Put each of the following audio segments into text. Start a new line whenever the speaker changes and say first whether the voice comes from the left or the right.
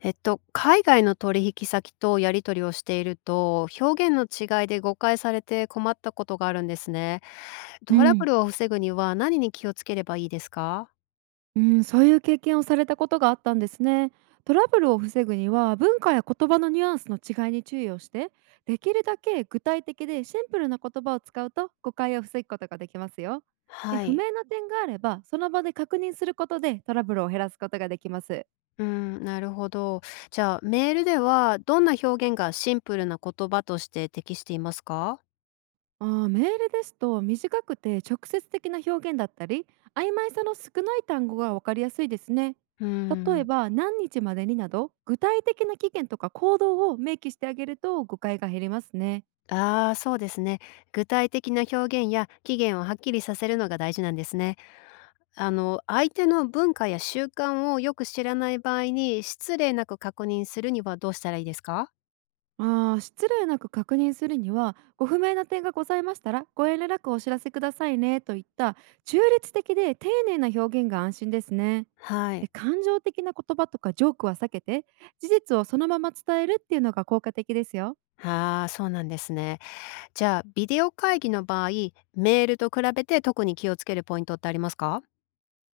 left: 海外の取引先とやり取りをしていると、表現の違いで誤解されて困ったことがあるんですね。
right: う
left: トラブ
right: ん、
left: ルを防ぐには何に気をつければいいですか？
right: うん、そういう経験をされたことがあったんですね。トラブルを防ぐには文化や言葉のニュアンスの違いに注意をして、できるだけ具体的でシンプルな言葉を使うと誤解を防ぐことができますよ。で、
left: は
right: 不
left: い。
right: 明な点があればその場で確認することでトラブルを減らすことができます。
left: うん、なるほど。じゃあ、メールではどんな表現がシンプルな言葉として適していますか？
right: メールですと短くて直接的な表現だったり、曖昧さの少ない単語が分かりやすいですね。
left: う
right: 例え
left: ん。
right: ば何日までになど、具体的な期限とか行動を明記してあげると誤解が減りますね。
left: ああ、そうですね。具体的な表現や期限をはっきりさせるのが大事なんですね。あの、相手の文化や習慣をよく知らない場合に、失礼なく確認するにはどうしたらいいですか？
right: 失礼なく確認するには、ご不明な点がございましたらご遠慮なくお知らせくださいねといった中立的で丁寧な表現が安心ですね。
left: は
right: で、
left: い。
right: 感情的な言葉とかジョークは避けて、事実をそのまま伝えるっていうのが効果的ですよ。
left: ああ、そうなんですね。じゃあ、ビデオ会議の場合、メールと比べて特に気をつけるポイントってありますか？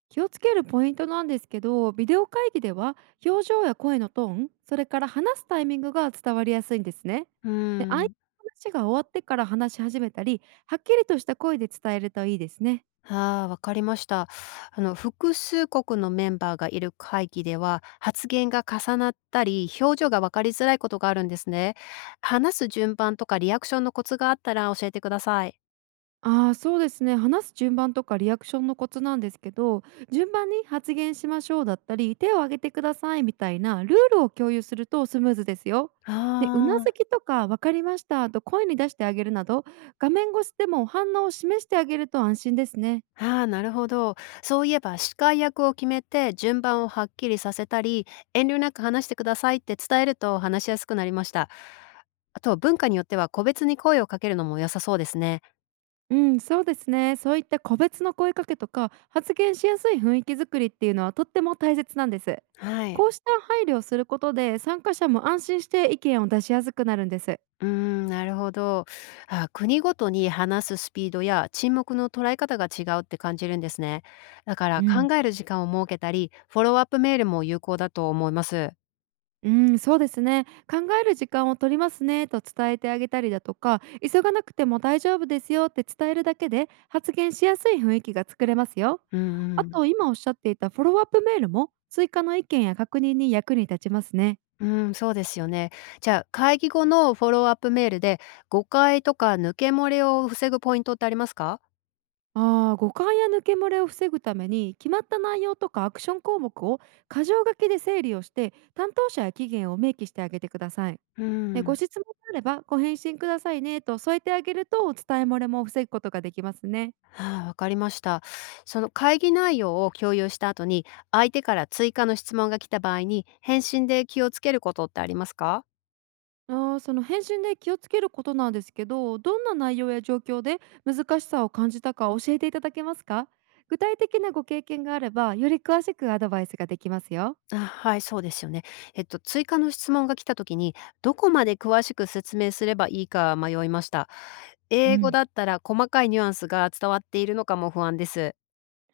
right: 気をつけるポイントなんですけど、ビデオ会議では表情や声のトーン、それから話すタイミングが伝わりやすいんですね。
left: うー
right: で、相手の
left: ん。
right: 話が終わってから話し始めたり、はっきりとした声で伝えるといいですね。
left: ああ、わかりました。あの、複数国のメンバーがいる会議では、発言が重なったり、表情が分かりづらいことがあるんですね。話す順番とかリアクションのコツがあったら教えてください。
right: ああ、そうですね。話す順番とかリアクションのコツなんですけど、順番に発言しましょうだったり、手を挙げてくださいみたいなルールを共有するとスムーズですよ。
left: あ
right: で、うなず
left: あ。
right: きとか分かりましたと声に出してあげるなど、画面越しでも反応を示してあげると安心ですね。
left: ああ、なるほど。そういえば司会役を決めて順番をはっきりさせたり、遠慮なく話してくださいって伝えると話しやすくなりました。あと文化によっては個別に声をかけるのも良さそうですね。
right: うん、そうですね。そういった個別の声かけとか発言しやすい雰囲気づくりっていうのは、とっても大切なんです。
left: はい。
right: こうした配慮をすることで参加者も安心して意見を出しやすくなるんです。
left: うーん、なるほど。あ、国ごとに話すスピードや沈黙の捉え方が違うって感じるんですね。だか
right: う
left: ら
right: ん、
left: 考える時間を設けたり、フォローアップメールも有効だと思います。
right: うん、そうですね。考える時間を取りますねと伝えてあげたりだとか、急がなくても大丈夫ですよって伝えるだけで発言しやすい雰囲気が作れますよ。
left: うん
right: あ
left: うん。
right: と、今おっしゃっていたフォローアップメールも追加の意見や確認に役に立ちますね。
left: うん、そうですよね。じゃあ、会議後のフォローアップメールで、誤解とか抜け漏れを防ぐポイントってありますか？
right: ああ、誤解や抜け漏れを防ぐために、決まった内容とかアクション項目を箇条書きで整理をして、担当者や期限を明記してあげてください。
left: う
right: で、ご
left: ん。
right: 質問があればご返信くださいねと添えてあげると、伝え漏れも防ぐことができますね。
left: ああ、わかりました。その会議内容を共有した後に、相手から追加の質問が来た場合に、返信で気をつけることってありますか？
right: その返信で気をつけることなんですけど、どんな内容や状況で難しさを感じたか教えていただけますか？具体的なご経験があればより詳しくアドバイスができますよ。
left: あ、はい、そうですよね。追加の質問が来た時に、どこまで詳しく説明すればいいか迷いました。
right: う
left: 英語
right: ん。
left: だったら細かいニュアンスが伝わっているのかも不安です。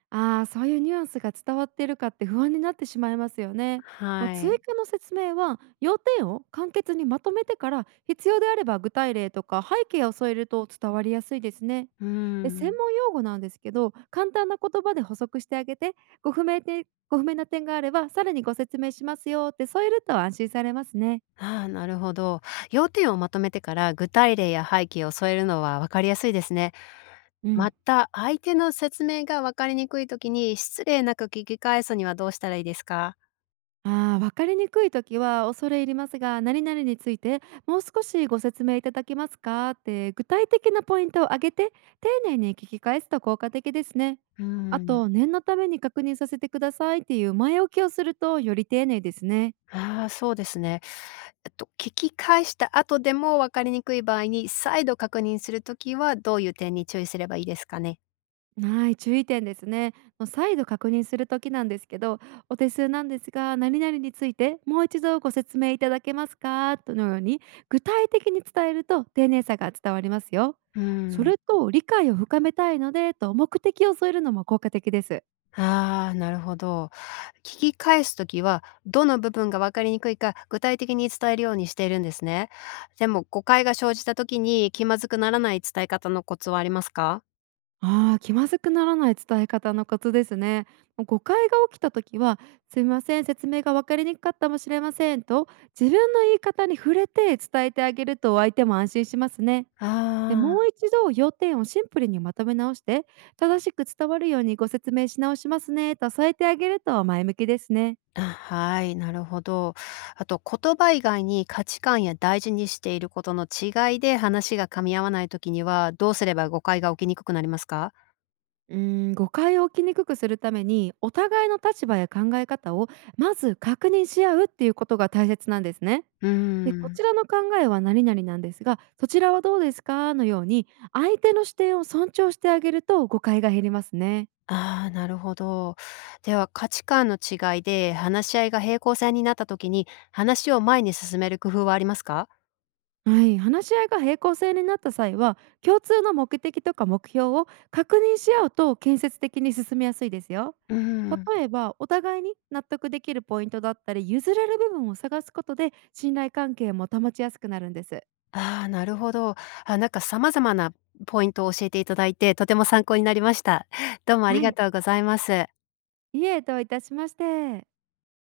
right: ああ、そういうニュアンスが伝わっているかって不安になってしまいますよね。まあ、
left: は
right: 追
left: い。
right: 加の説明は要点を簡潔にまとめてから、必要であれば具体例とか背景を添えると伝わりやすいですね。
left: う
right: で、専
left: ん。
right: 門用語なんですけど、簡単な言葉で補足してあげて、ご不明な点があればさらにご説明しますよって添えると安心されますね。
left: ああ、なるほど。要点をまとめてから具体例や背景を添えるのは分かりやすいですね。
right: う
left: ま
right: ん。
left: た、相手の説明が分かりにくい時に失礼なく聞き返すにはどうしたらいいですか？
right: ああ、分かりにくい時は、恐れ入りますが、何々についてもう少しご説明いただけますかって具体的なポイントを挙げて丁寧に聞き返すと効果的ですね。
left: う
right: あ
left: ん。
right: と、念のために確認させてくださいっていう前置きをするとより丁寧ですね。
left: ああ、そうですね。聞き返した後でも分かりにくい場合に再度確認するときはどういう点に注意すればいいですかね？
right: はい、注意点ですね。もう再度確認するときなんですけど、お手数なんですが、何々についてもう一度ご説明いただけますかとのように、具体的に伝えると丁寧さが伝わりますよ。
left: う
right: そ
left: ん。
right: れと、理解を深めたいのでと目的を添えるのも効果的です。
left: ああ、なるほど。聞き返すときは、どの部分が分かりにくいか具体的に伝えるようにしているんですね。でも、誤解が生じたときに気まずくならない伝え方のコツはありますか？
right: ああ、気まずくならない伝え方のコツですね。誤解が起きたときは、すみません、説明が分かりにくかったかもしれませんと、自分の言い方に触れて伝えてあげると相手も安心しますね。
left: あ
right: で、も
left: ー、
right: う一度要点をシンプルにまとめ直して、正しく伝わるようにご説明し直しますねと添えてあげると前向きですね。
left: あ、はい、なるほど。あと、言葉以外に価値観や大事にしていることの違いで話が噛み合わないときには、どうすれば誤解が起きにくくなりますか？
right: うー誤解を起きにくくするために、お互いの立場や考え方をまず確認し合うっていうことが大切なんですね。
left: うー
right: で、こ
left: ん。
right: ちらの考えは何々なんですが、そちらはどうですかのように、相手の視点を尊重してあげると誤解が減りますね。
left: ああ、なるほど。では、価値観の違いで話し合いが平行線になったときに、話を前に進める工夫はありますか？
right: はい、話し合いが平行線になった際は、共通の目的とか目標を確認し合うと建設的に進みやすいですよ。
left: うん。
right: 例えば、お互いに納得できるポイントだったり譲れる部分を探すことで信頼関係も保ちやすくなるんです。
left: ああ、なるほど。あ、なんか様々なポイントを教えていただいて、とても参考になりました。どうもあり
right: は
left: が
right: い、
left: とうございます。
right: いいえ、どういたしまして。